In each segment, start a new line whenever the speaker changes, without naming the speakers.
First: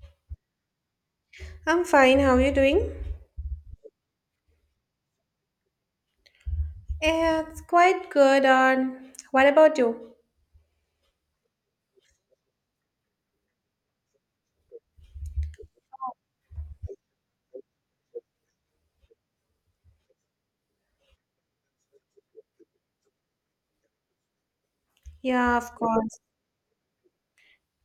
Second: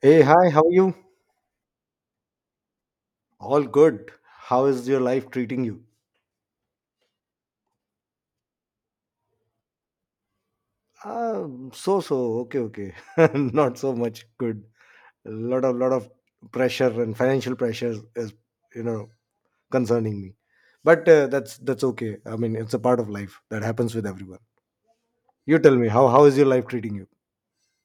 Hey, hi, how are you?
I'm fine. How are you doing?
All good. How is your life treating you?
Yeah, it's quite good. And what about you?
Uh, okay, okay. Not so much good. A lot of pressure and financial pressure is, you know, concerning me. But that's okay. I mean, it's a part of life that happens with everyone.
Yeah,
You
of
tell me, how
course.
how is your life treating you?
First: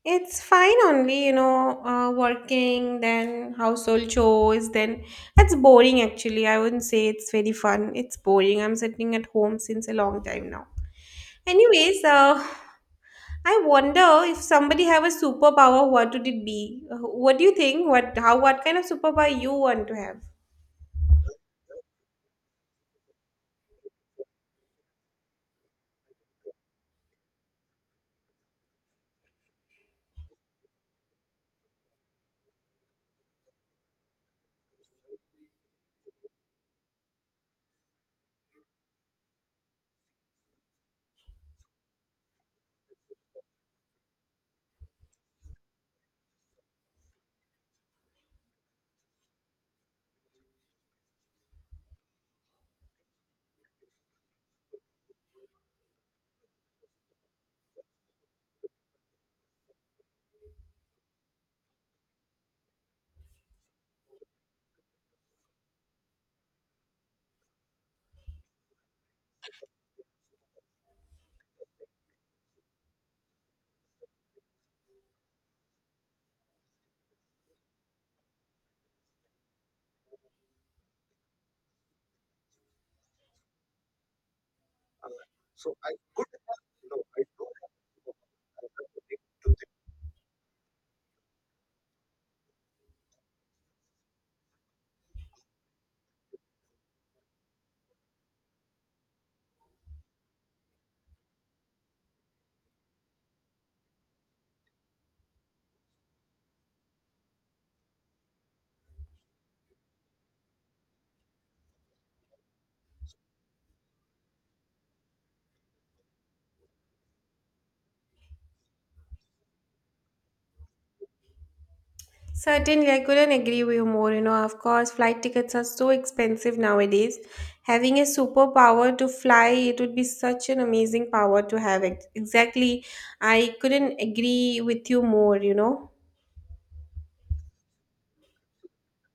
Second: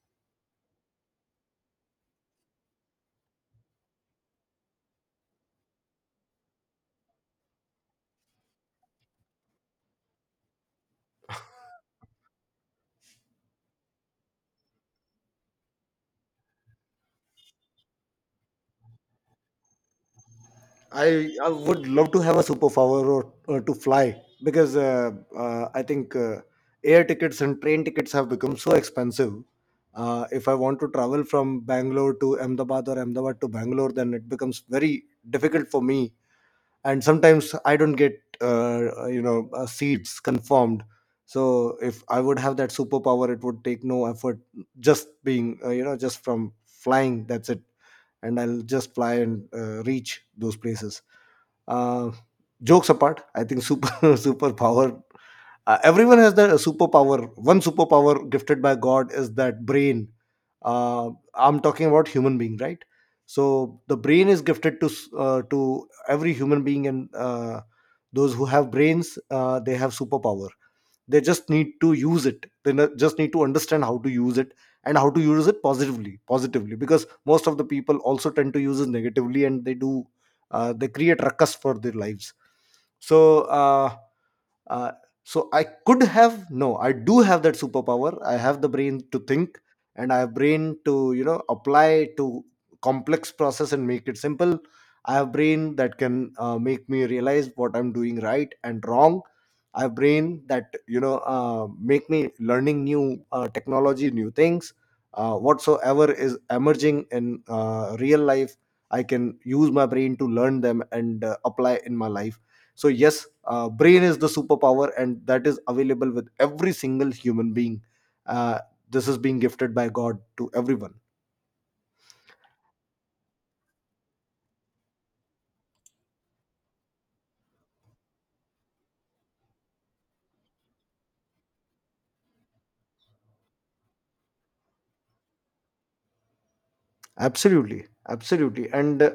It's fine only, you know, working, then household chores, then it's boring actually. I wouldn't say it's very fun. It's boring. I'm sitting at home since a long time now. Anyways, I wonder if somebody have a superpower, what would it be? What do you think? What, how, what kind of superpower you want to have?
I would love to have a superpower or to fly because I think air tickets and train tickets have become so expensive. If I want to travel from Bangalore to Ahmedabad or Ahmedabad to Bangalore, then it becomes very difficult for me. And sometimes I don't get seats confirmed. So if I would have that superpower, it would take no effort. Just being just from flying, that's it, and I'll just fly and reach those places. Uh, Jokes apart, I think super superpower. Everyone has their superpower. One superpower gifted by God is that brain. I'm talking about human being, right? So the brain is gifted to to every human being, and those who have brains, they have superpower. They just need to use it. They just need to understand how to use it, and how to use it positively, because most of the people also tend to use it negatively, and they do they create ruckus for their lives. So uh, uh, so I could have, no, I do have that superpower. I have the brain to think, and I have brain to, you know, apply to complex process and make it simple. I have brain that can make me realize what I'm doing right and wrong. I have brain that, you know, make me learning new technology, new things, whatsoever is emerging in real life. I can use my brain to learn them and apply in my life. So yes, brain is the superpower, and that is available with every single human being. uh, this is being gifted by god to everyone.
Certainly, I couldn't agree with you more. You know, of course, flight tickets are so expensive nowadays. Having a superpower to fly, it would be such an amazing power to have. Exactly. I couldn't agree with you more, you know.
Absolutely, and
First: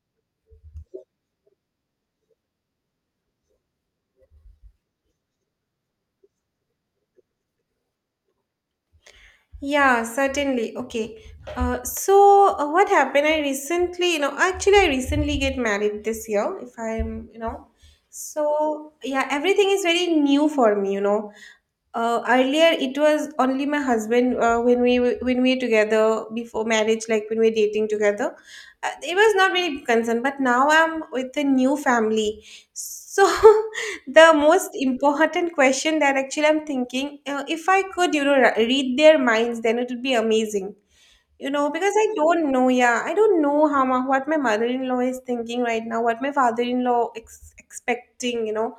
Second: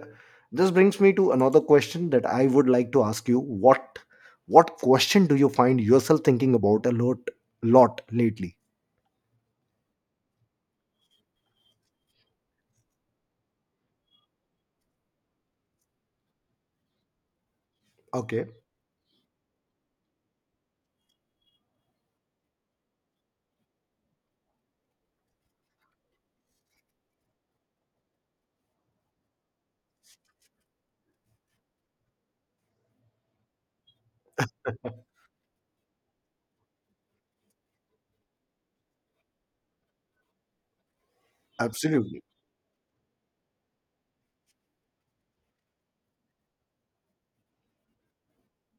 this brings me to another question that I would like to ask you. What question do you find yourself thinking about a lot, lately?
Yeah, certainly. Okay. What happened? I recently, you know, actually, I recently get married this year, if I'm, you know.
Okay.
So yeah, everything is very new for me, you know. Earlier, it was only my husband when we were together before marriage, like when we were dating together. It was not very concerned, but now I'm with a new family. So the most important question that actually I'm thinking, if I could, you know, read their minds, then it would be amazing. You know, because I
Absolutely.
don't know, yeah, I don't know how my, what my mother-in-law is thinking right now, what my father-in-law expecting, you know.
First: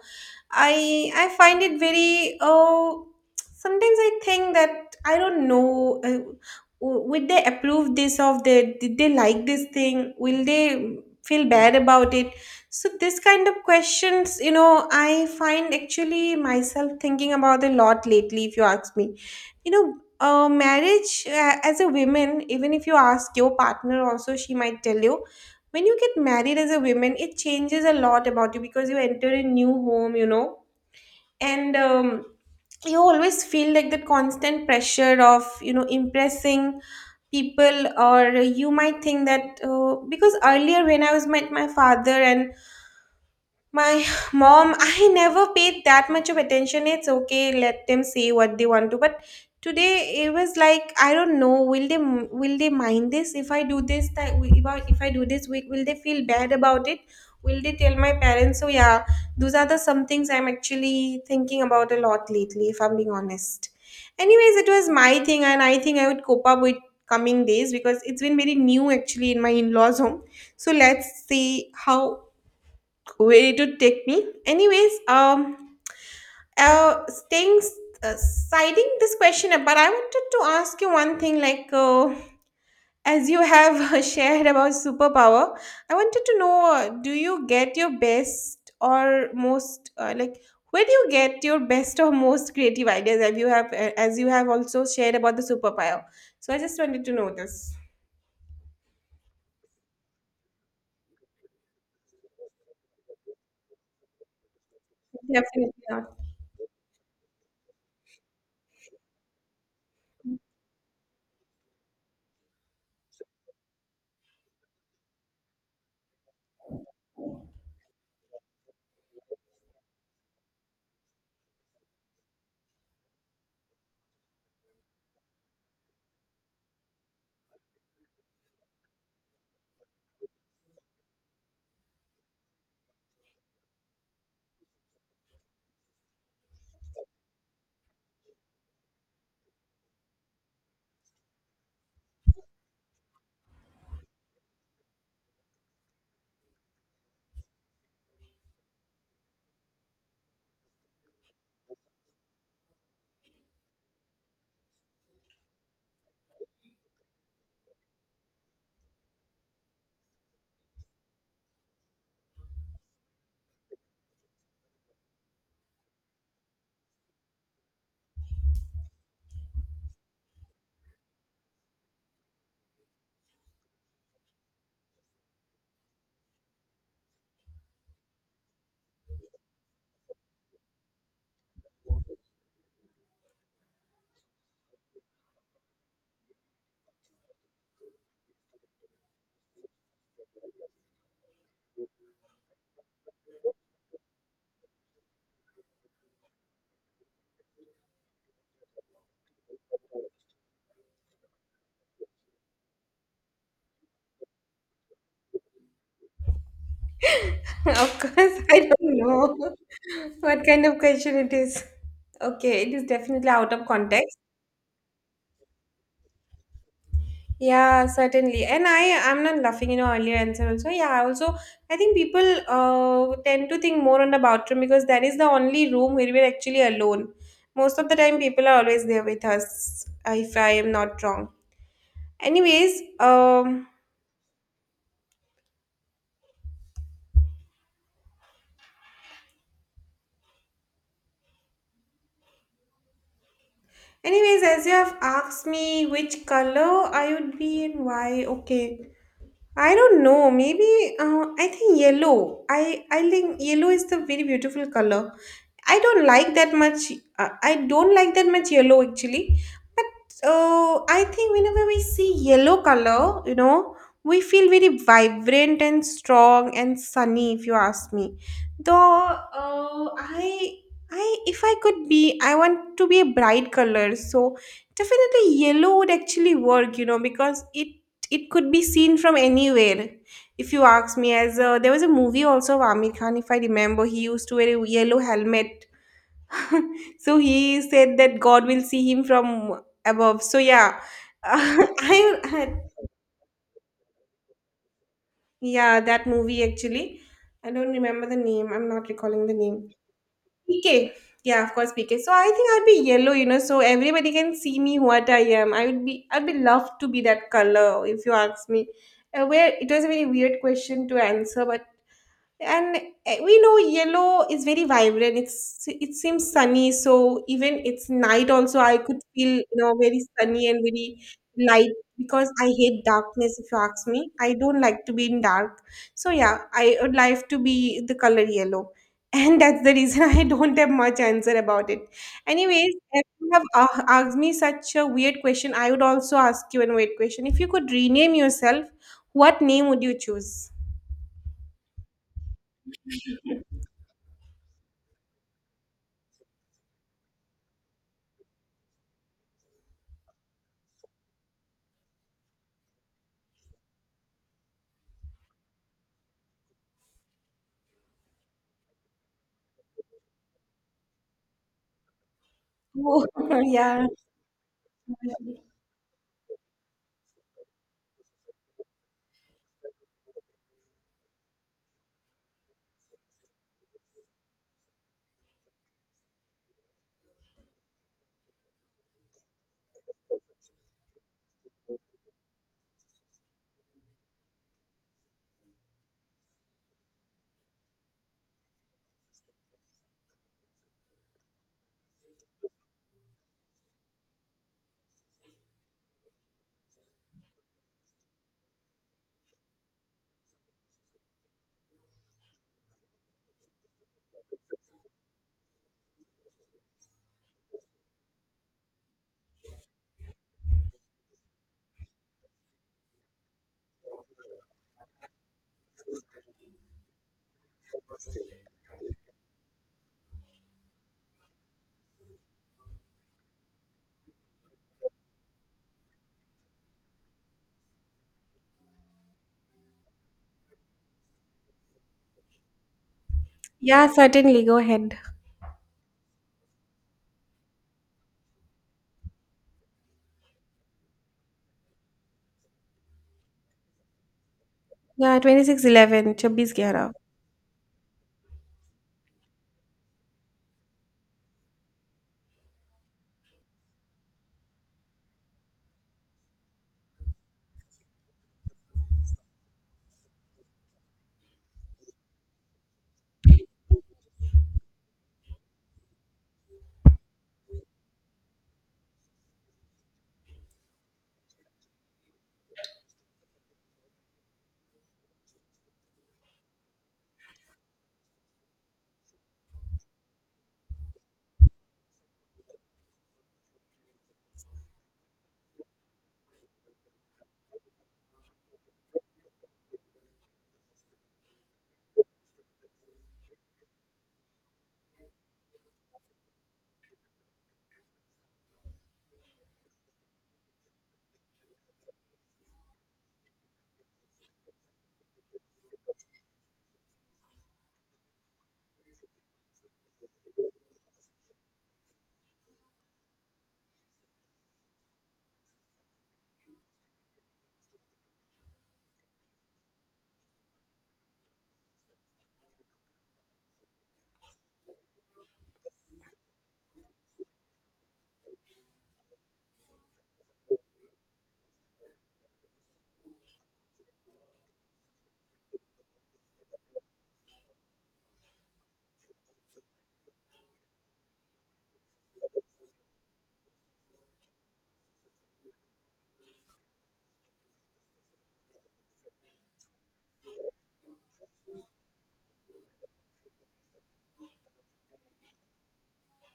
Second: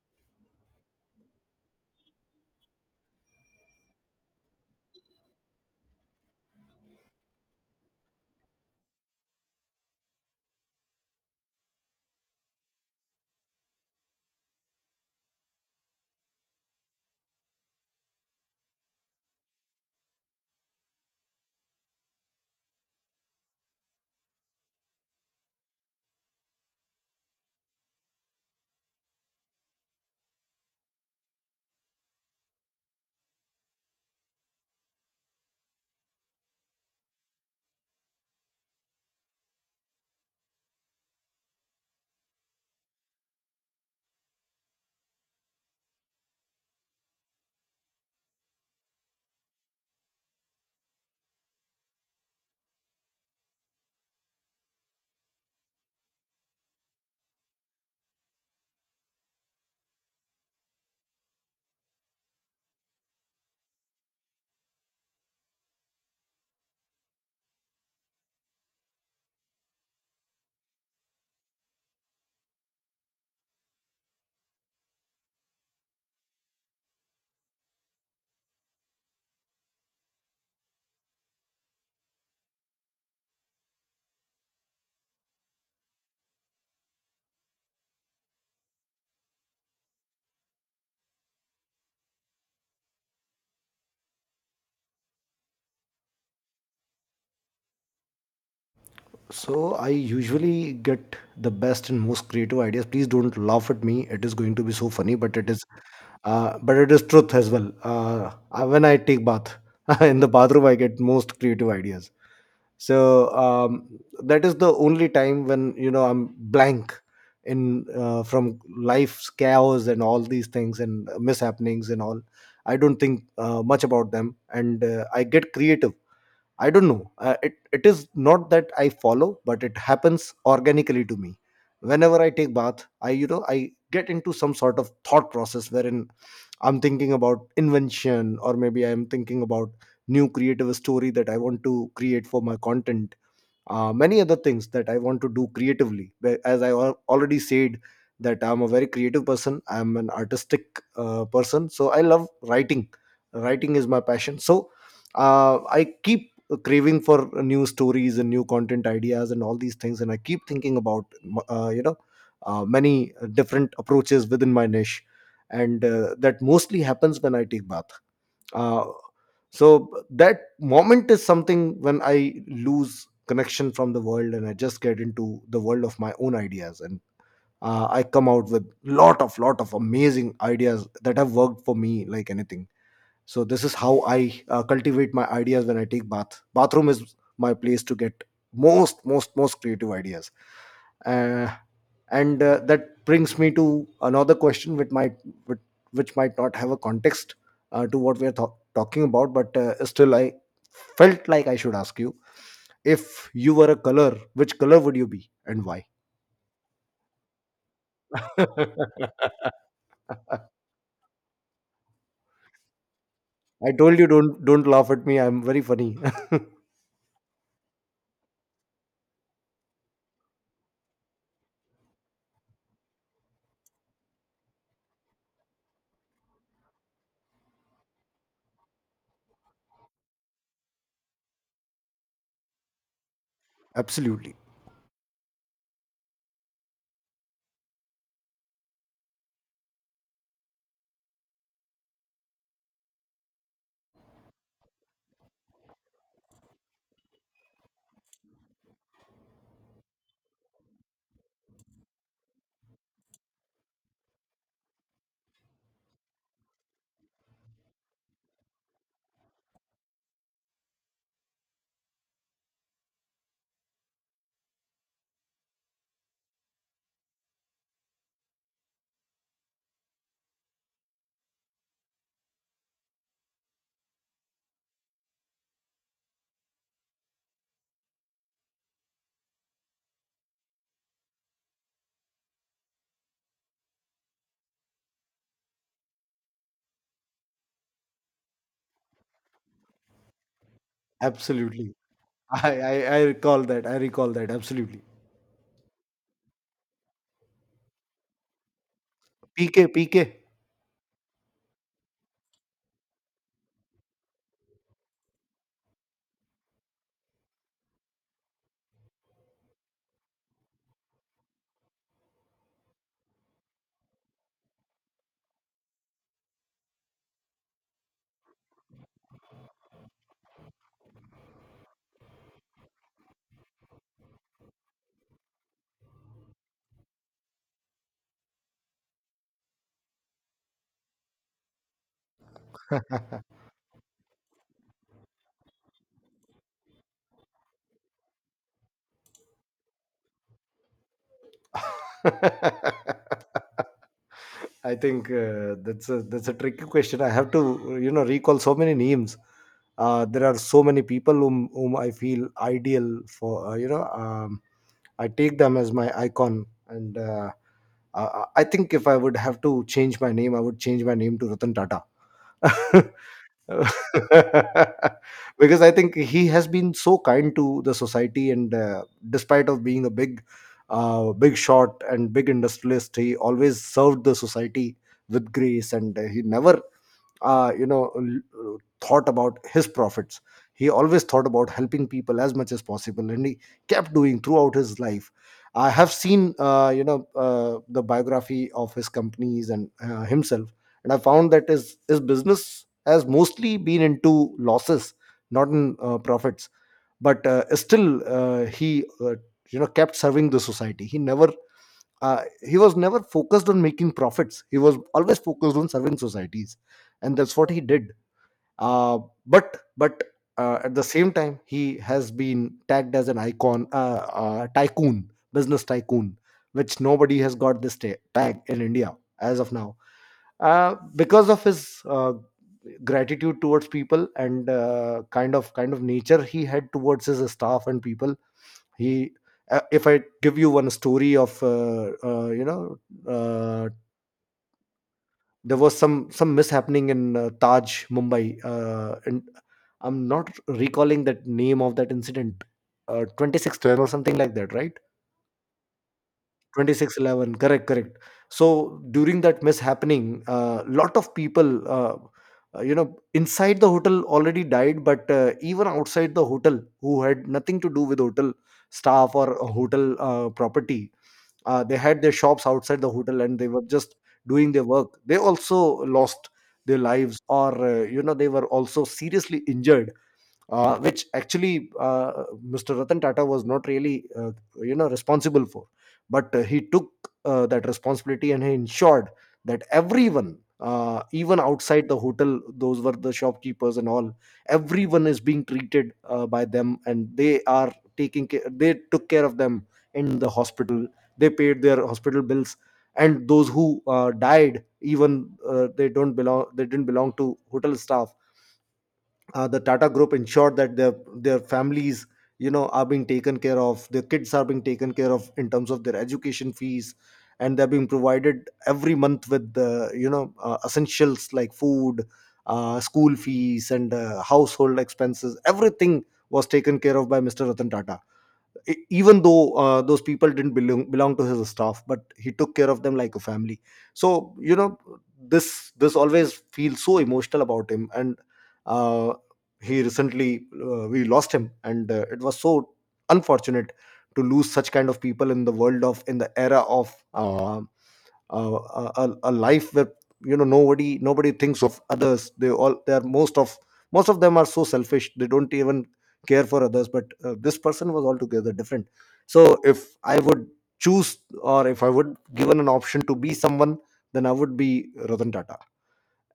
I find it very, oh, sometimes I think that I don't know, would they approve this of the, did they like this thing, will they feel bad about it? So this kind of questions, you know, I find actually myself thinking about a lot lately, if you ask me, you know. Marriage, as a woman, even if you ask your partner also, she might tell you, when you get married as a woman it changes a lot about you because you enter a new home, you know. And you always feel like that constant pressure of, you know, impressing people, or you might think that, because earlier when I was met my father and my mom, I never paid that much of attention. It's okay, let them say what they want to. But today it was like I don't know. Will they mind this if I do this? If I do this, will they feel bad about it? Will they tell my parents? So yeah, those are the some things I'm actually thinking about a lot lately. If I'm being honest. Anyways, it was my thing, and I think I would cope up with coming days because it's been very new actually in my in-laws home. So let's see how way to take me. Anyways, staying, citing this question, but I wanted to ask you one thing, like, as you have shared about superpower, I wanted to know, do you get your best or most, like, where do you get your best or most creative ideas, as you have also shared about the superpower, so I just wanted to know this.
So I usually get the best and most creative ideas. Please don't laugh at me. It is going to be so funny, but
Definitely not.
it is truth as well. When I take bath in the bathroom, I get most creative ideas. So um, that is the only time when, you know, I'm blank in, from life's chaos and all these things and mishappenings and all. I don't think much about them, and I get creative. I don't know. It is not that I follow, but it happens organically to me. Whenever I take bath, I, you know, I get into some sort of thought process wherein I'm thinking about invention, or maybe I'm thinking about new creative story that I want to create for my content, many other things that I want to do creatively. As I already said, that I'm a very creative person. I'm an artistic person, so I love writing. Writing is my passion. So I keep craving for new stories and new content ideas and all these things, and I keep thinking about uh, you know many different approaches within my niche, and that mostly happens when I take bath. Uh, so that moment is something when I lose connection from the world, and I just get into the world of my own ideas, and I come out with lot of amazing ideas that have worked for me like anything. So this is how I cultivate my ideas. When I take bath, bathroom is my place to get most creative ideas. Uh, and That brings me to another question which might, which, which might not have a context to what we are talking about, but still I felt like I should ask you, if you were a color, which color would you be, and why?
Of course, I don't
I
know what kind of question it is. Okay, it is definitely out of
told you,
context.
don't laugh at me, I'm very funny.
Yeah, certainly. And I am not laughing, you know, earlier answer also. Yeah, I also I think people tend to think more on the bathroom because that is the only room where we're actually alone. Most of the time people are always there with us, if I am not wrong. Anyways, um
Absolutely.
as you have asked me which color I would be and why, okay. I don't know. Maybe I think yellow. I think yellow is the very beautiful color. I don't like that much. I don't like that much yellow actually. But I think whenever we see yellow color, you know, we feel very vibrant and strong and sunny. If you ask me, though, uh, I I if I could be, I want to be a bright color. So definitely yellow would actually work. You know, because it could be seen from anywhere, if you ask me, as there was a movie also of Amir Khan, if I remember, he used to wear a yellow helmet, so he said that God will see him from above. So yeah,
Absolutely.
I
I,
had
I i recall that. I recall that absolutely.
yeah, that movie actually, I don't remember the name, I'm not recalling the
P K.
name.
P K.
PK. Yeah, of course, PK. So I think I'd be yellow, you know, so everybody can see me what I am. I'd be loved to be that color if you ask me. Where it was a very weird question to answer, but and we know yellow is very vibrant, it seems sunny, so even it's night also I could feel, you know, very sunny and very light, because I hate darkness, if you ask me, I don't like to be in dark. So yeah, I would like to be the color yellow. And that's the reason, I don't have much answer about it. Anyways, if you have asked me such a weird question, I would also ask you a weird question. If you could rename yourself, what name would you choose?
I think that's a tricky question. I have to, you know, recall so many names. There are so many people whom I feel ideal for. I take them as my icon, and I think if I would have to change my name, I would change my name to Ratan Tata.
Oh, yeah.
Because I think he has been so kind to the society, and despite of being a big, big shot and big industrialist, he always served the society with grace, and he never uh, you know l- uh, thought about his profits. He always thought about helping people as much as possible, and he kept doing throughout his life. I have seen, the biography of his companies and himself, and I found that his business has mostly been into losses, not in profits. But still he You know, kept serving the society. He never he was never focused on making profits. He was always focused on serving societies, and that's what he did. Uh, but but uh, at the same time, he has been tagged as an icon, tycoon, business tycoon, which nobody has got this tag in india as of now, because of his gratitude towards people, and kind of nature he had towards his staff and people. He If I give you one story of uh,
Yeah, certainly. Go ahead.
there was some mishappening in taj mumbai, and I'm not recalling that name of that incident. 2610 or something like that, right?
Yeah, 2611. Chabis Gyara.
2611, correct, correct. So during that mishappening, a lot of people, uh, uh, you know inside the hotel, already died, but even outside the hotel, who had nothing to do with hotel staff or a hotel property, they had their shops outside the hotel, and they were just doing their work. They also lost their lives, or you know, they were also seriously injured, which actually Mr. Ratan Tata was not really, you know, responsible for. But he took that responsibility, and he ensured that everyone, even outside the hotel, those were the shopkeepers and all, everyone is being treated by them, and they are taking care. They took care of them in the hospital. They paid their hospital bills. And those who died, even they didn't belong to hotel staff. The Tata Group ensured that their families, you know, are being taken care of. Their kids are being taken care of in terms of their education fees, and they're being provided every month with the, you know, essentials like food, school fees, and household expenses. Everything was taken care of by Mr. Ratan Tata, even though those people didn't belong to his staff, but he took care of them like a family. So you know, this always feels so emotional about him, and uh, he recently, we lost him, and it was so unfortunate to lose such kind of people in the world of, in the era of a life where you know, nobody thinks of others. They all, they are, most of them are so selfish, they don't even care for others, but this person was altogether different. So if I would choose, or if I would given an option to be someone, then I would be Ratan Tata.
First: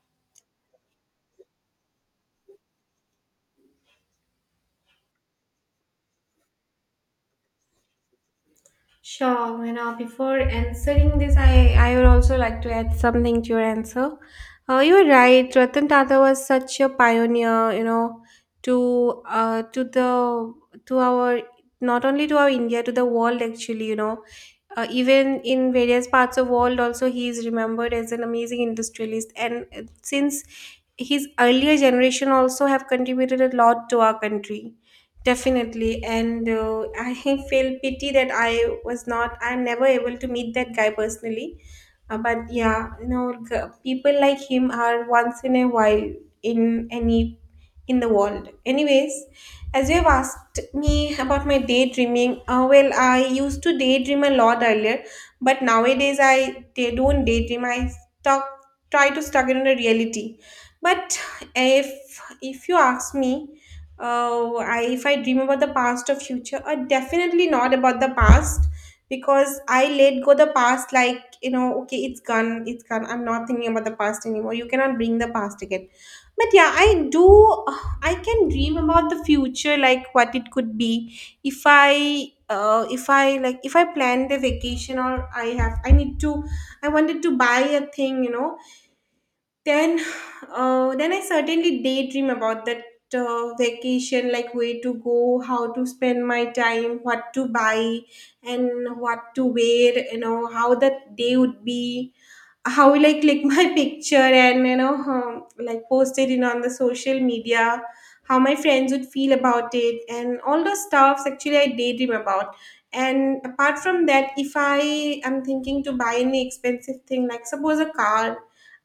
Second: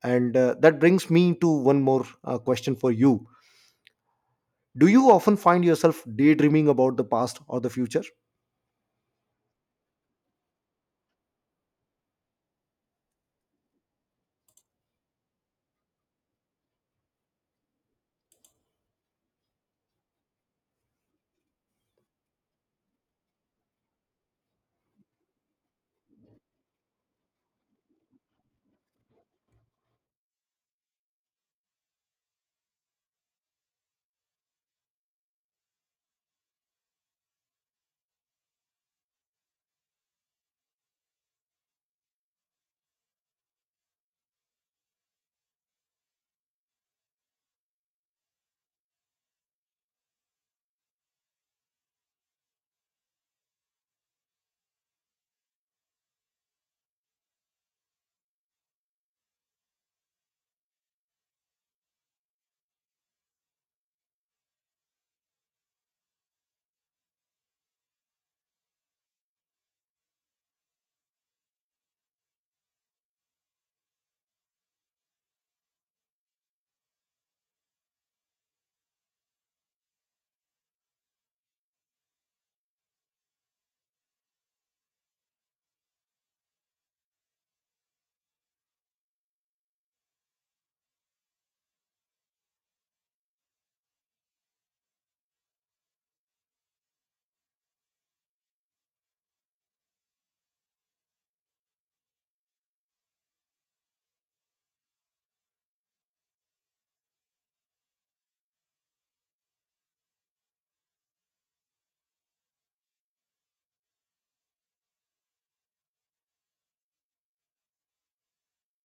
And that brings me to one more question for you. Do you often find yourself daydreaming about the past or the future?
Sure. You know, before answering this, I would also like to add something to your answer. You are right. Ratan Tata was such a pioneer, you know, to the to our not only to our India, to the world actually. You know, even in various parts of world also he is remembered as an amazing industrialist, and since his earlier generation also have contributed a lot to our country definitely. And I feel pity that I was not I'm never able to meet that guy personally. Uh, but yeah, you know, people like him are once in a while in any, in the world. Anyways, as you've asked me about my daydreaming, well, I used to daydream a lot earlier, but nowadays I they don't daydream. Stuck, try to stuck in the reality. But if if you ask me, if I dream about the past or future, definitely not about the past, because I let go the past, like, you know, okay, it's gone, it's gone. I'm not thinking about the past anymore. You cannot bring the past again, but yeah, I do. I can dream about the future, like what it could be. If I like, if I planned a vacation, or I need to, I wanted to buy a thing, you know. Then, then I certainly daydream about that, vacation, like where to go, how to spend my time, what to buy, and what to wear. You know how that day would be, how will I click my picture, and you know, like post it in on the social media, how my friends would feel about it, and all those stuffs actually I daydream about. And apart from that, if I am thinking to buy any expensive thing, like suppose a car,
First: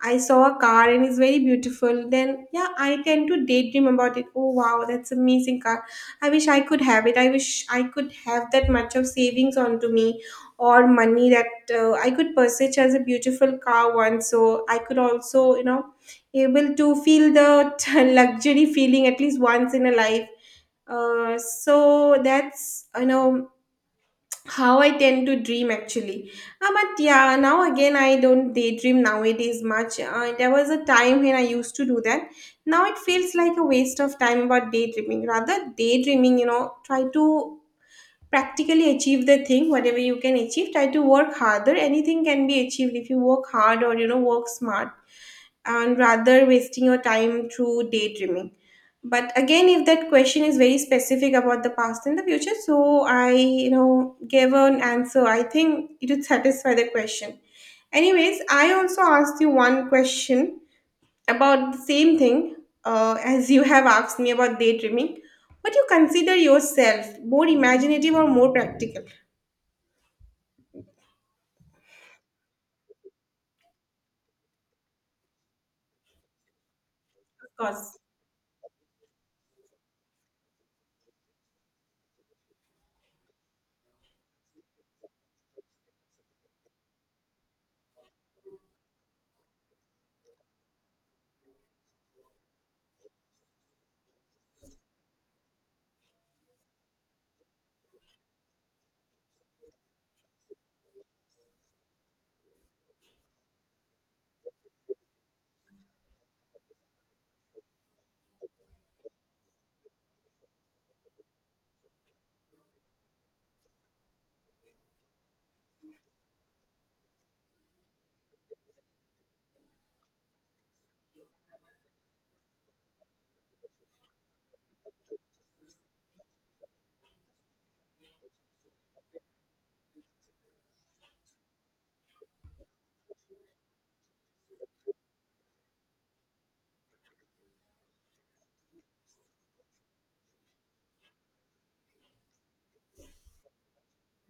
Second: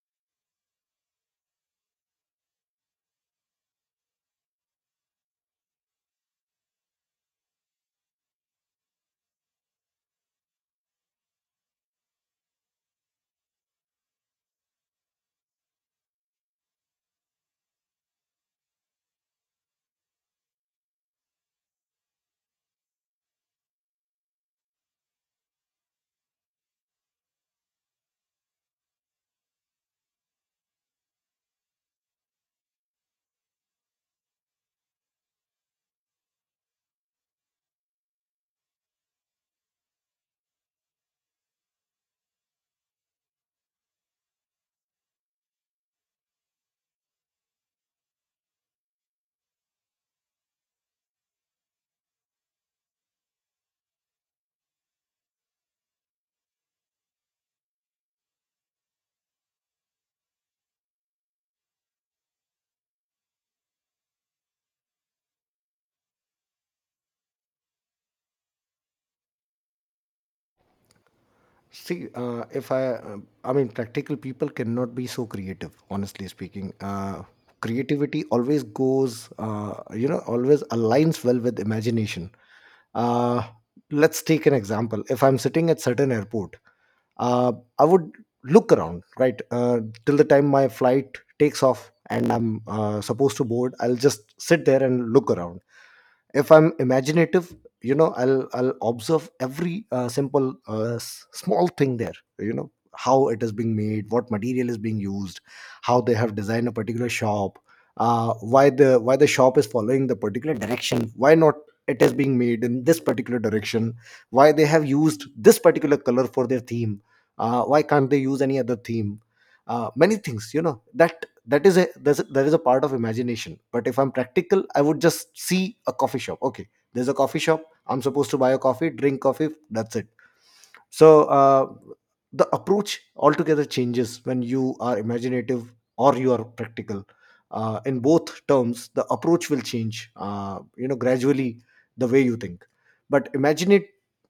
I saw a car and it's very beautiful, then yeah, I tend to daydream about it. Oh wow, that's amazing car. I wish I could have it. I wish I could have that much of savings onto me, or money, that I could purchase as a beautiful car once. So I could also, you know, able to feel the luxury feeling at least once in a life. So that's, you know, how I tend to dream actually. But yeah, now again I don't daydream nowadays much. There was a time when I used to do that. Now it feels like a waste of time about daydreaming. Rather daydreaming, you know, try to practically achieve the thing, whatever you can achieve, try to work harder, anything can be achieved if you work hard, or you know, work smart, and rather wasting your time through daydreaming. But again, if that question is very specific about the past and the future, so I, you know, gave an answer, I think it would satisfy the question. Anyways, I also asked you one question about the same thing, as you have asked me about daydreaming. Would you consider yourself more imaginative or more practical? Of
See, if I, I mean, practical people cannot be so creative, honestly speaking.
course.
Creativity always goes, you know, always aligns well with imagination. Uh, let's take an example. If I'm sitting at certain airport, uh, I would look around, right, till the time my flight takes off and I'm supposed to board. I'll just sit there and look around. If I'm imaginative, I'll observe every simple small thing there, you know. How it is being made, what material is being used, how they have designed a particular shop. Why the why the shop is following the particular direction, why not it is being made in this particular direction, why they have used this particular color for their theme. Why can't they use any other theme? Many things, you know, that that is a that's a- that is a part of imagination. But if I'm practical, I would just see a coffee shop. Okay, there's a coffee shop, I'm supposed to buy a coffee, drink coffee, that's it. So the approach altogether changes when you are imaginative or you are practical. In both terms, the approach will change, you know, gradually, the way you think. But imagine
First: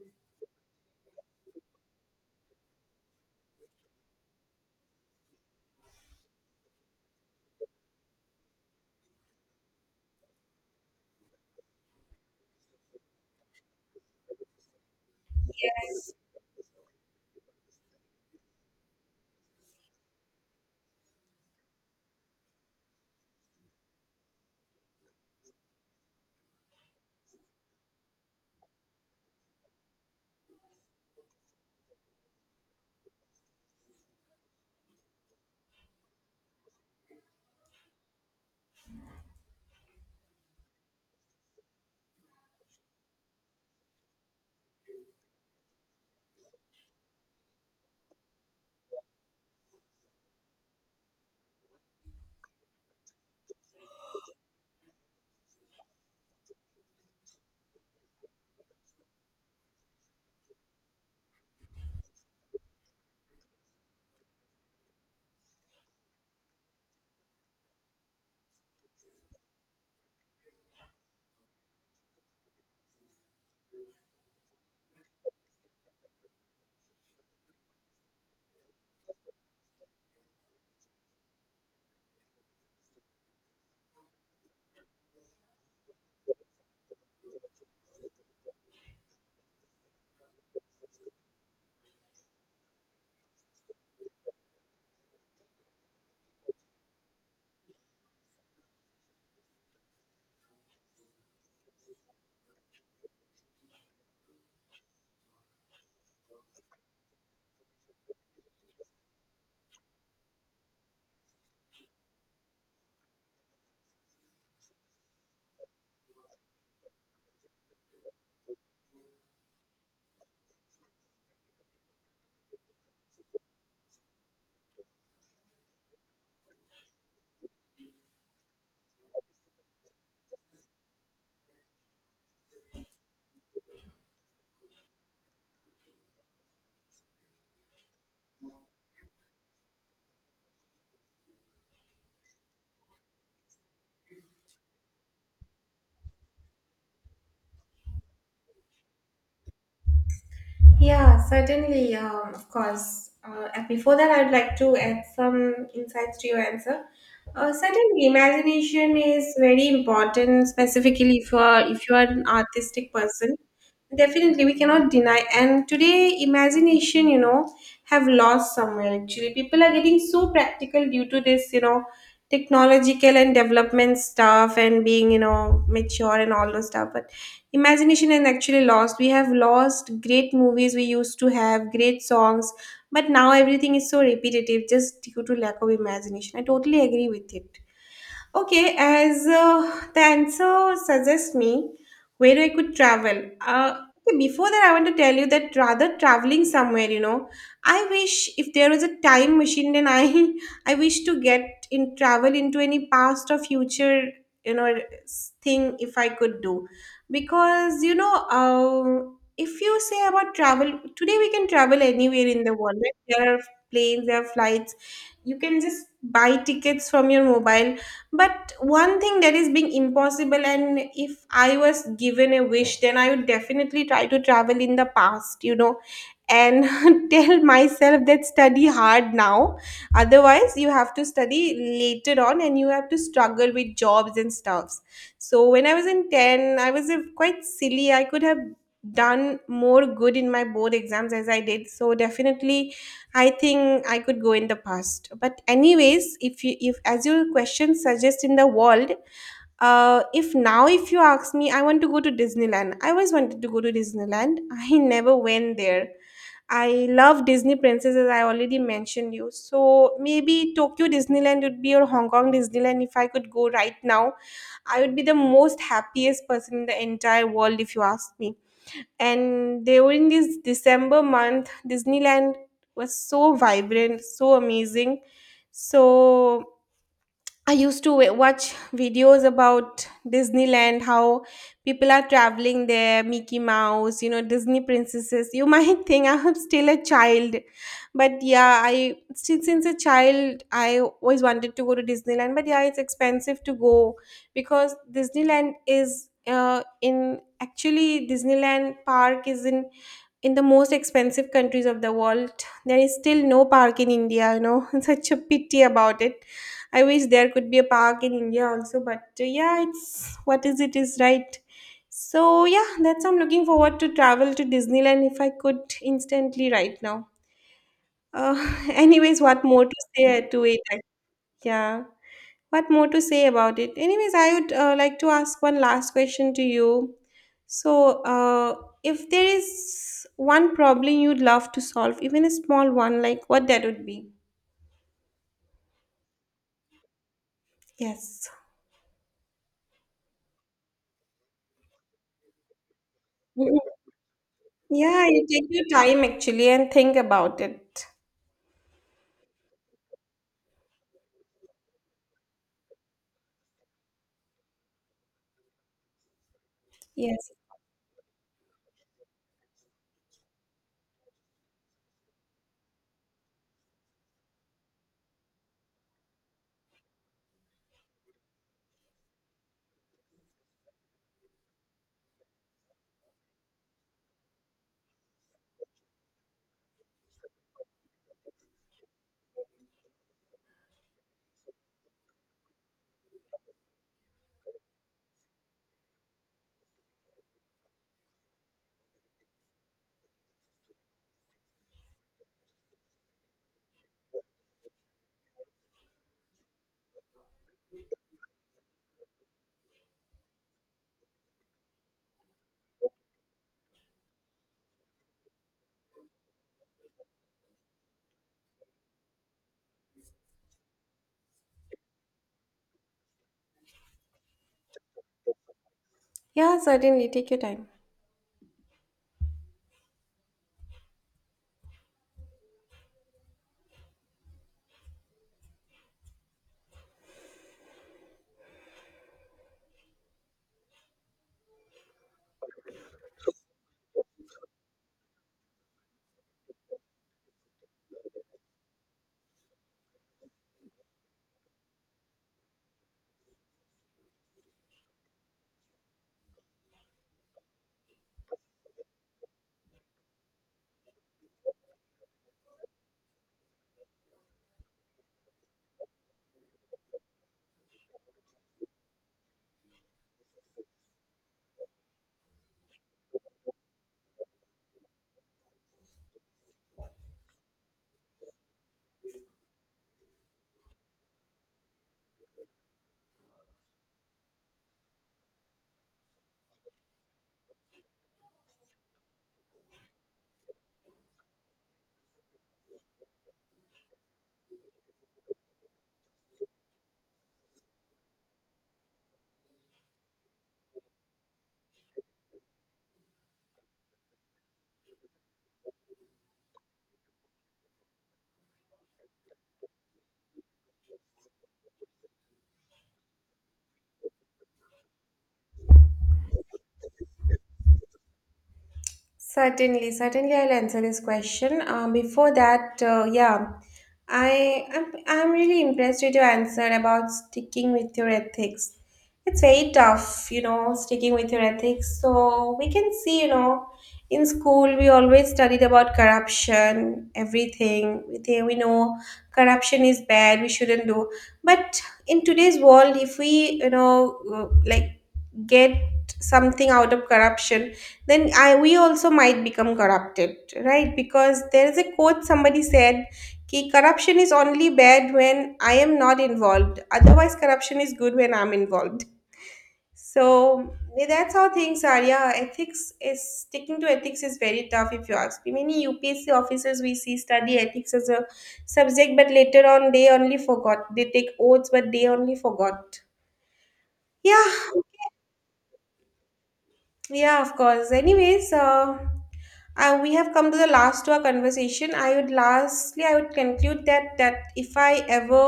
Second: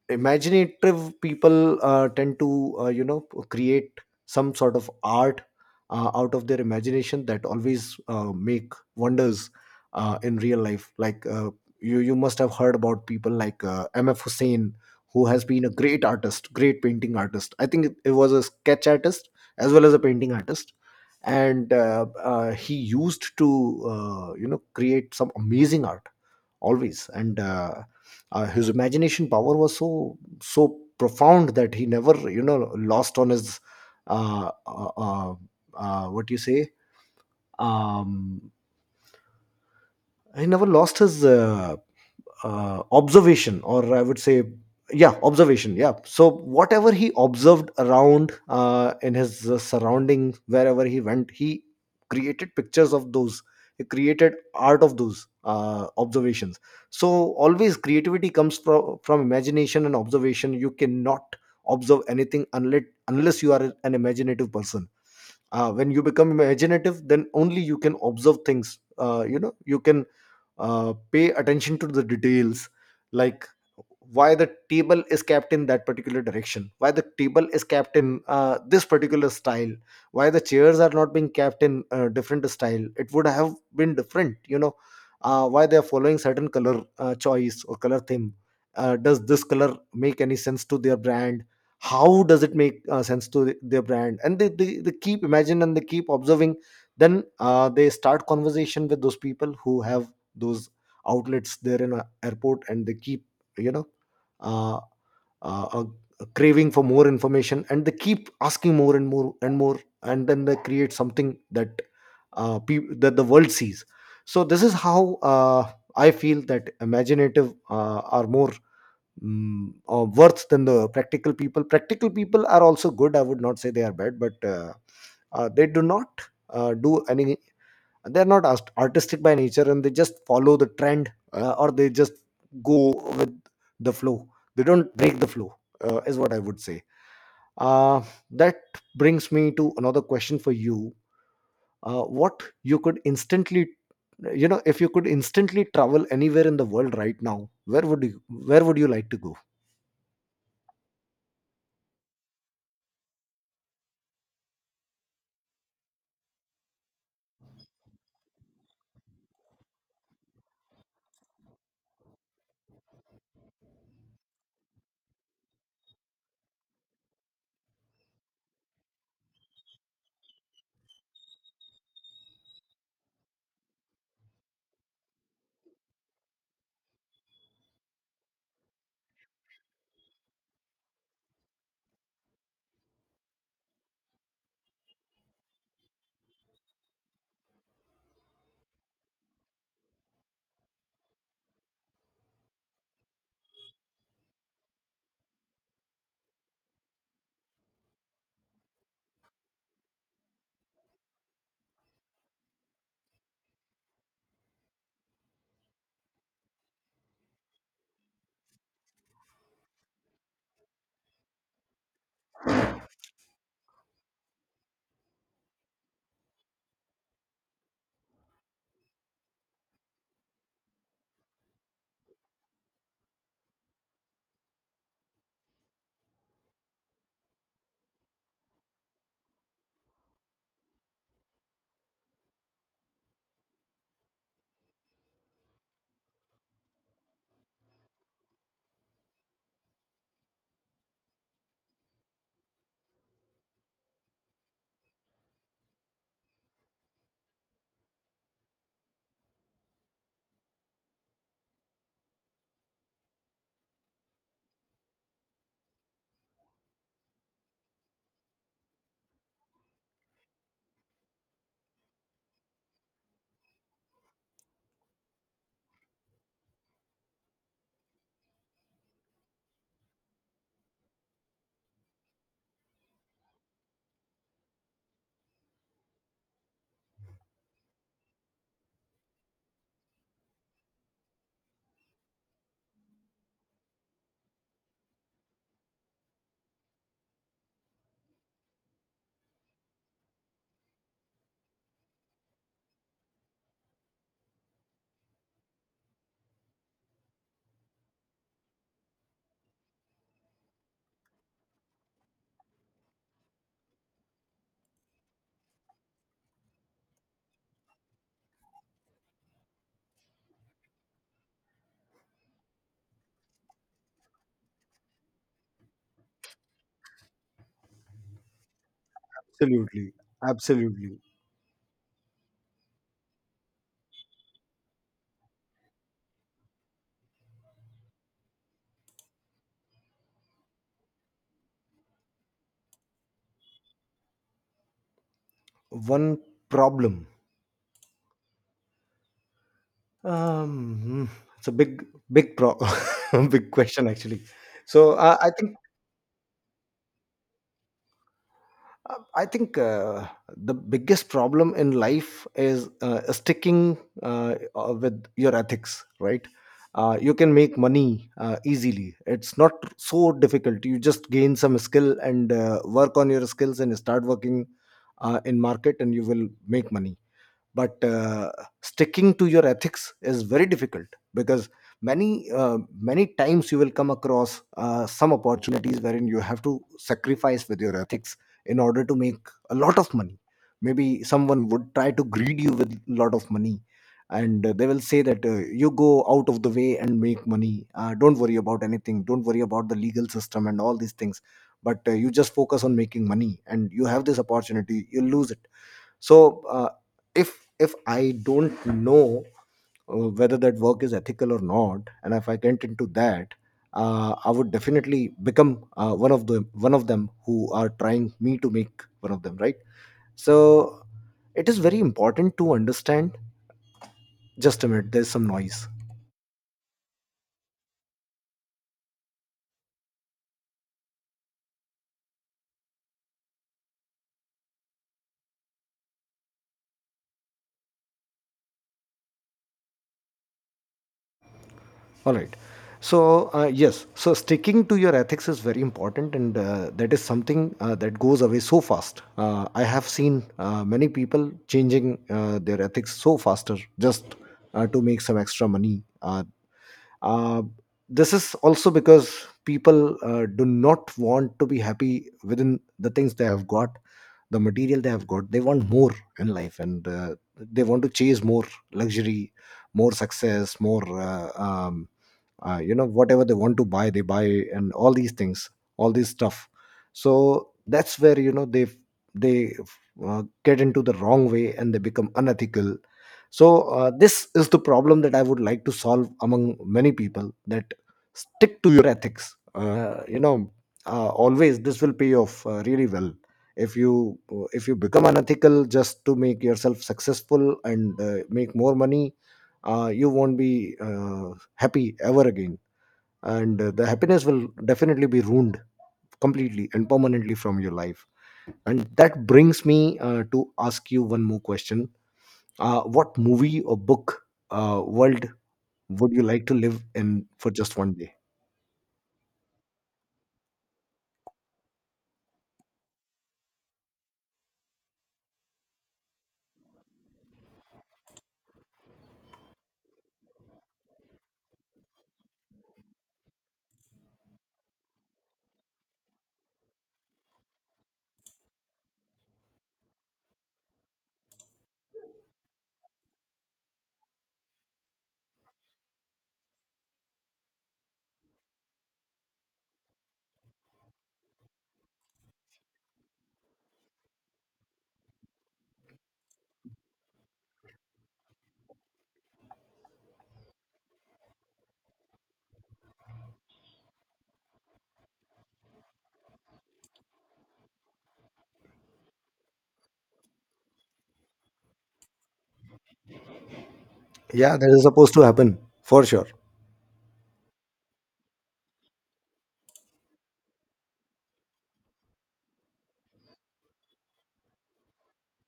imaginative people tend to, you know, create some sort of art out of their imagination that always make wonders in real life. Like, you must have heard about people like MF Hussain, who has been a great artist, great painting artist. I think it was a sketch artist as well as a painting artist, and he used to, you know, create some amazing art always. And his imagination power was so so profound that he never, you know, lost on his uh, uh, uh, what do you say, um, he never lost his observation, or I would say, yeah, observation, yeah. So whatever he observed around, in his surrounding, wherever he went, he created pictures of those, he created art of those observations. So always creativity comes from imagination and observation. You cannot observe anything unless unless you are an imaginative person. When you become imaginative, then only you can observe things, you know, you can pay attention to the details. Like, why the table is kept in that particular direction, why the table is kept in this particular style, why the chairs are not being kept in different style, it would have been different, you know. Why they are following certain color choice or color theme? Does this color make any sense to their brand? How does it make sense to their brand? And they keep imagine and they keep observing. Then they start conversation with those people who have those outlets there in a airport, and they keep, you know, uh, uh, a a craving for more information, and they keep asking more and more and more, and then they create something that peop that the world sees. So this is how, I feel that imaginative are more, worth than the practical people. Practical people are also good, I would not say they are bad, but they do not do any, they're not artistic by nature, and they just follow the trend, or they just go with the flow, they don't break the flow, is what I would say. uh, that brings me to another question for you. What you could instantly, you know, if you could instantly travel anywhere in the world right now, where would you, where would you like to go?
Yeah, certainly, of course. And before that, I'd like to add some insights to your answer. Certainly, imagination is very important, specifically if you are an artistic person. Definitely, we cannot deny. And today, imagination, you know, have lost somewhere actually. People are getting so practical due to this, technological and development stuff and being, mature and all those stuff. But imagination is actually lost. We have lost great movies we used to have, great songs. But now everything is so repetitive just due to lack of imagination. I totally agree with it. Okay, as the answer suggests me, where I could travel. Okay, before that, I want to tell you that rather traveling somewhere, you know, I wish if there was a time machine, then I I wish to get in travel into any past or future, you know, s- thing if I could do, because if you say about travel today, we can travel anywhere in the world, right? There are planes, there are flights. You can just buy tickets from your mobile, but one thing that is being impossible, and if I was given a wish, then I would definitely try to travel in the past, you know, and tell myself that study hard now, otherwise you have to study later on and you have to struggle with jobs and stuffs. So when I was in 10, I was a, quite silly. I could have done more good in my board exams as I did. So definitely I think I could go in the past. But anyways, if you if as your question suggests in the world, if now if you ask me, I want to go to Disneyland. I always wanted to go to Disneyland. I never went there. I love Disney princesses. I already mentioned you. So maybe Tokyo Disneyland would be or Hong Kong Disneyland. If I could go right now, I would be the most happiest person in the entire world. If you ask me, and during this December month, Disneyland was so vibrant, so amazing, so I used to wa- watch videos about Disneyland, how people are traveling there, Mickey Mouse, you know, Disney princesses. You might think I'm still a child, but yeah, I since a child I always wanted to go to Disneyland. But yeah, it's expensive to go because Disneyland is in actually Disneyland Park is in the most expensive countries of the world. There is still no park in India. You know, such a pity about it. I wish there could be a park in India also, but yeah, it's what is it is right. So yeah, that's I'm looking forward to travel to Disneyland if I could instantly right now. Uh, anyways, what more to
Absolutely,
say to it? I-
absolutely.
Yeah, what more to say about it? Anyways, I would like to ask one last question to you. So, uh, if there is one problem you'd love to solve, even a small one, like what that would be?
One problem.
Yes.
um hmm, it's a big big pro- big question, actually. So
Yeah, you
I
take
think,
your time actually and think about it.
I think the biggest problem in life is sticking, with your ethics, right? You
Yes.
can make money easily. It's not so difficult. You just gain some skill and work on your skills and start working in market, and you will make money. But sticking to your ethics is very difficult, because many times you will come across some opportunities wherein you have to sacrifice with your ethics in order to make a lot of money. Maybe someone would try to greed you with a lot of money, and they will say that, you go out of the way and make money, don't worry about anything, don't worry about the legal system and all these things, but you just focus on making money, and you have this opportunity, you lose it. So if if I don't know whether that work is ethical or not, and if I get into that, I would definitely become one of the one of them, who are trying me to make one of them, right? So it is very important to understand. Just a minute, there's some noise.
Yeah, certainly. Take your time.
All right. So, yes, so sticking to your ethics is very important, and that is something that goes away so fast. I have seen many people changing their ethics so faster just to make some extra money. Uh, this is also because people do not want to be happy within the things they have got, the material they have got. They want more in life, and they want to chase more luxury, more success, more. You know, whatever they want to buy they buy, and all these things, all this stuff. So that's where, you know, they get into the wrong way and they become unethical. So this is the problem that I would like to solve among many people, that stick to your ethics, you know, always this will pay off really well. If you, if you become unethical just to make yourself successful and make more money, you won't be happy ever again, and the happiness will definitely be ruined completely and permanently from your life. And that brings me to ask you one more question. What movie or book world would you like to live in for just one day?
Certainly, certainly, I'll answer this question. Before that, yeah, I'm really impressed with your answer about sticking with your ethics. It's very tough, you know, sticking with your ethics. So we can see, you know, in school we always studied about corruption, everything. We think we know corruption is bad. We shouldn't do. But in today's world, if we, you know, like get something out of corruption, then I we also might become corrupted, right? Because there is a quote somebody said, "Ki corruption is only bad when I am not involved. Otherwise, corruption is good when I'm involved." So yeah, that's how things are. Yeah, ethics is sticking to ethics is very tough if you ask me. Many UPSC officers we see study ethics as a subject, but later on they only forgot. They take oaths, but they only forgot.
Yeah, that
Yeah,
is supposed to happen for sure.
yeah, of course. Anyways, we have come to the last to our conversation. I would lastly, I would conclude that that if I ever,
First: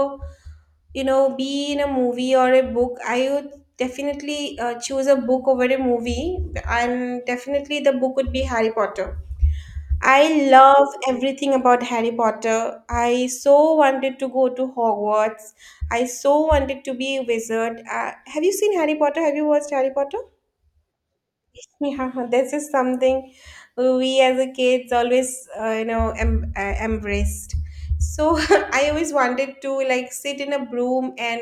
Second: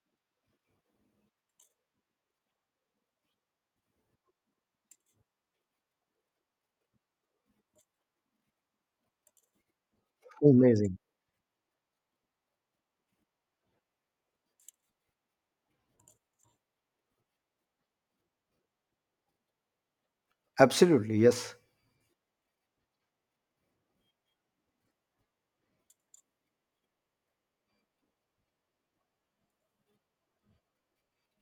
you know, be in a movie or a book, I would definitely choose a book over a movie, and definitely the book would be Harry Potter. I love
Amazing.
everything about Harry Potter. I so wanted to go to Hogwarts. I so wanted to be a wizard. Have you seen Harry Potter? Have you watched Harry Potter?
Absolutely, yes.
Yeah, this is something we as a kids always, you know, embraced. So I always wanted to like sit in a broom and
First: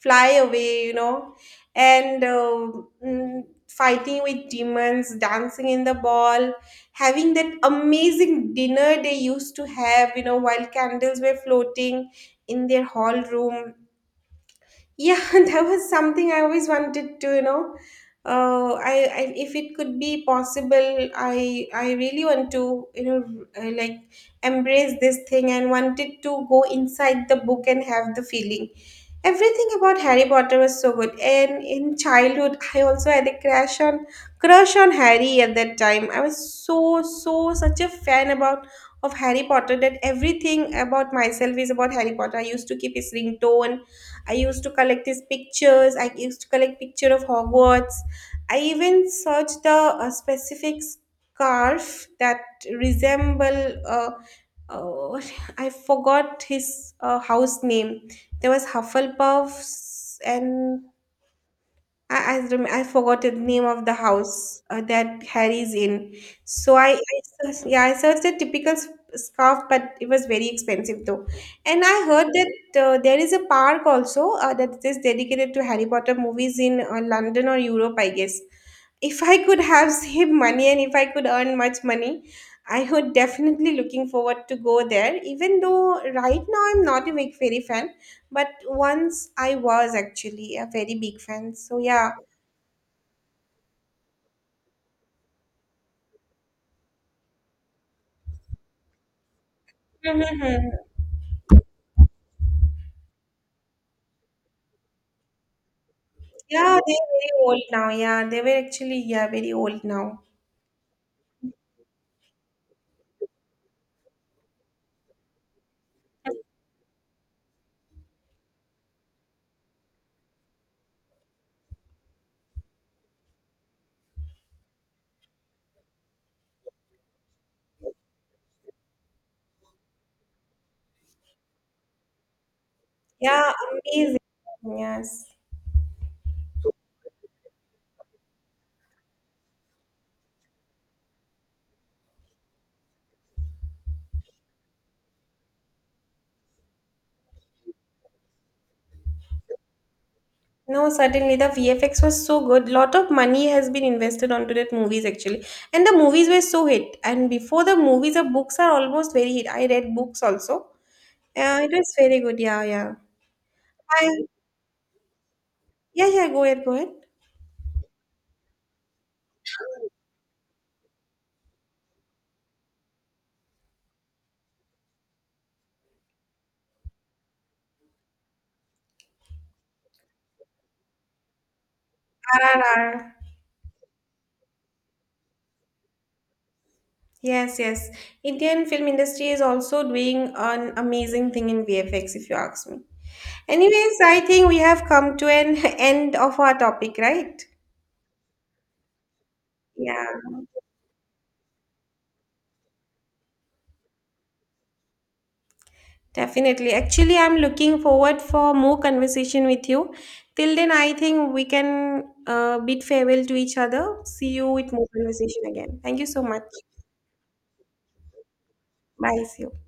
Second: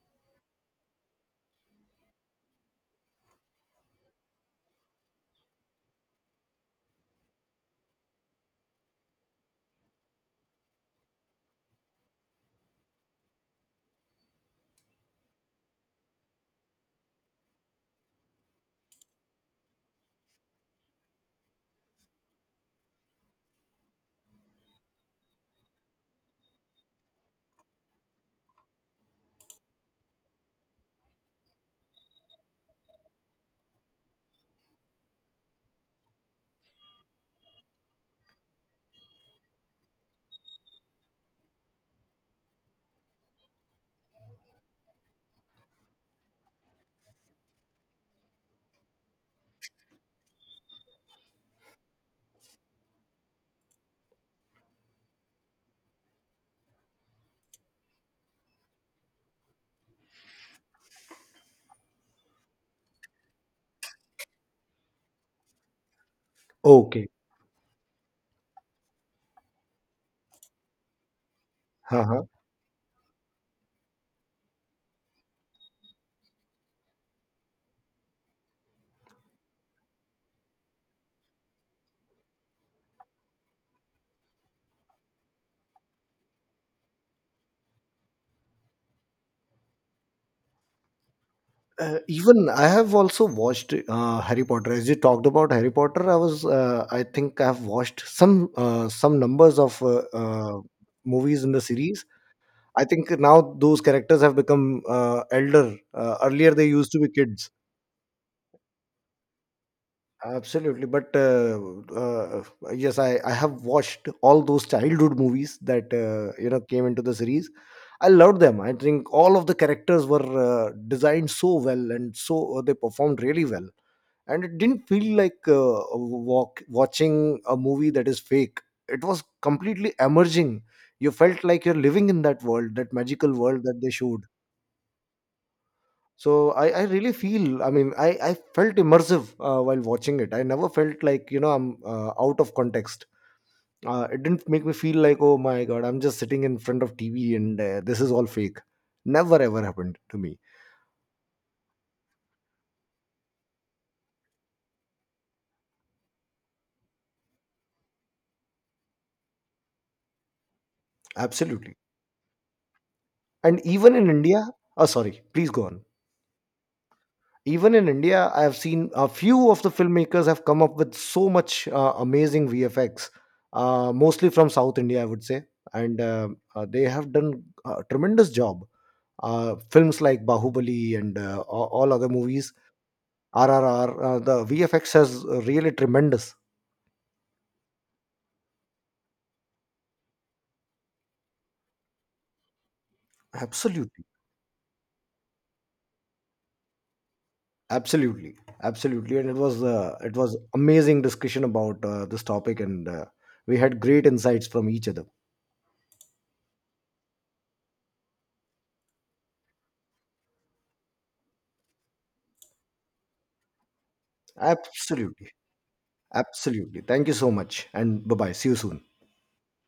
fly away, you know, and fighting with demons, dancing in the ball, having that amazing dinner they used to have, you know, while candles were floating in their hall room. Yeah, that was something I always wanted to, you know. I if it could be possible, I really want to, you know, like embrace this thing and wanted to go inside the book and have the feeling. Everything about Harry Potter was so good. And in childhood, I also had a crush on Harry at that time. I was so such a fan about of Harry Potter that everything about myself is about Harry Potter. I used to keep his ringtone. I used to collect his pictures. I used to collect picture of Hogwarts. I even searched the specific scarf that resemble. Oh, I forgot his house name. There was Hufflepuffs, and I forgot the name of the house that Harry's in. So, I
Okay.
searched- yeah I searched a typical s- scarf, but it was very expensive though. And I
Uh-huh.
heard that there is a park also that is dedicated to Harry Potter movies in London or Europe, I guess. If I could have saved money and if I could earn much money, I would definitely looking forward to go there. Even though right now I'm not a big fairy fan, but once I was actually a very big fan. So yeah,
Even I have also watched Harry Potter. As you talked about Harry Potter, I was, I think I have watched some, some numbers of
mhm.
movies in the series. I think now those characters have become elder. Earlier, they
Yeah,
used
they're
to be
very
kids.
old now. Yeah, they were actually, yeah, very old now.
Absolutely, but uh, yes, I have watched all those childhood movies that, you know, came into the series. I loved them. I think all of the characters were designed so well, and so they performed really well. And it didn't feel like a walk, watching a movie that is fake. It was completely emerging. You felt like you're living in that world, that magical
Yeah,
world that they
amazing.
showed.
Yes.
So I really feel, I mean, I felt immersive while watching it. I never felt like, you know, I'm out of context. It didn't make me feel like, oh my god, I'm just sitting in front of TV, and this is all fake. Never ever happened to me.
No, certainly the VFX was so good. Lot of money has been invested onto that movies actually, and the movies were so hit. And before the movies, the books are almost very hit. I read books also. Yeah, it
Absolutely.
was very good. Yeah, yeah.
And even in
I
India. Oh, sorry, please go on.
yeah, yeah. Go ahead, go ahead.
Even in India, I have seen a few of the filmmakers have come up with so much amazing VFX, mostly from South India, I would say. And they have done a tremendous job. Films like Bahubali, and all other
R
movies,
R R.
RRR, the VFX has really tremendous.
Yes, yes. Indian film industry is also doing an amazing thing in VFX, if you ask me. Anyways,
Absolutely,
I think we have come to an end of our topic, right?
absolutely, absolutely. And it was,
Yeah,
it was amazing discussion about this topic, and we had great insights from each other.
definitely. Actually, I'm looking forward for more conversation with you. Till then, I think we can bid farewell to each other. See you with more
Absolutely,
conversation again. Thank you so much.
absolutely. Thank you so much, and bye bye. See you soon.
Bye. See you.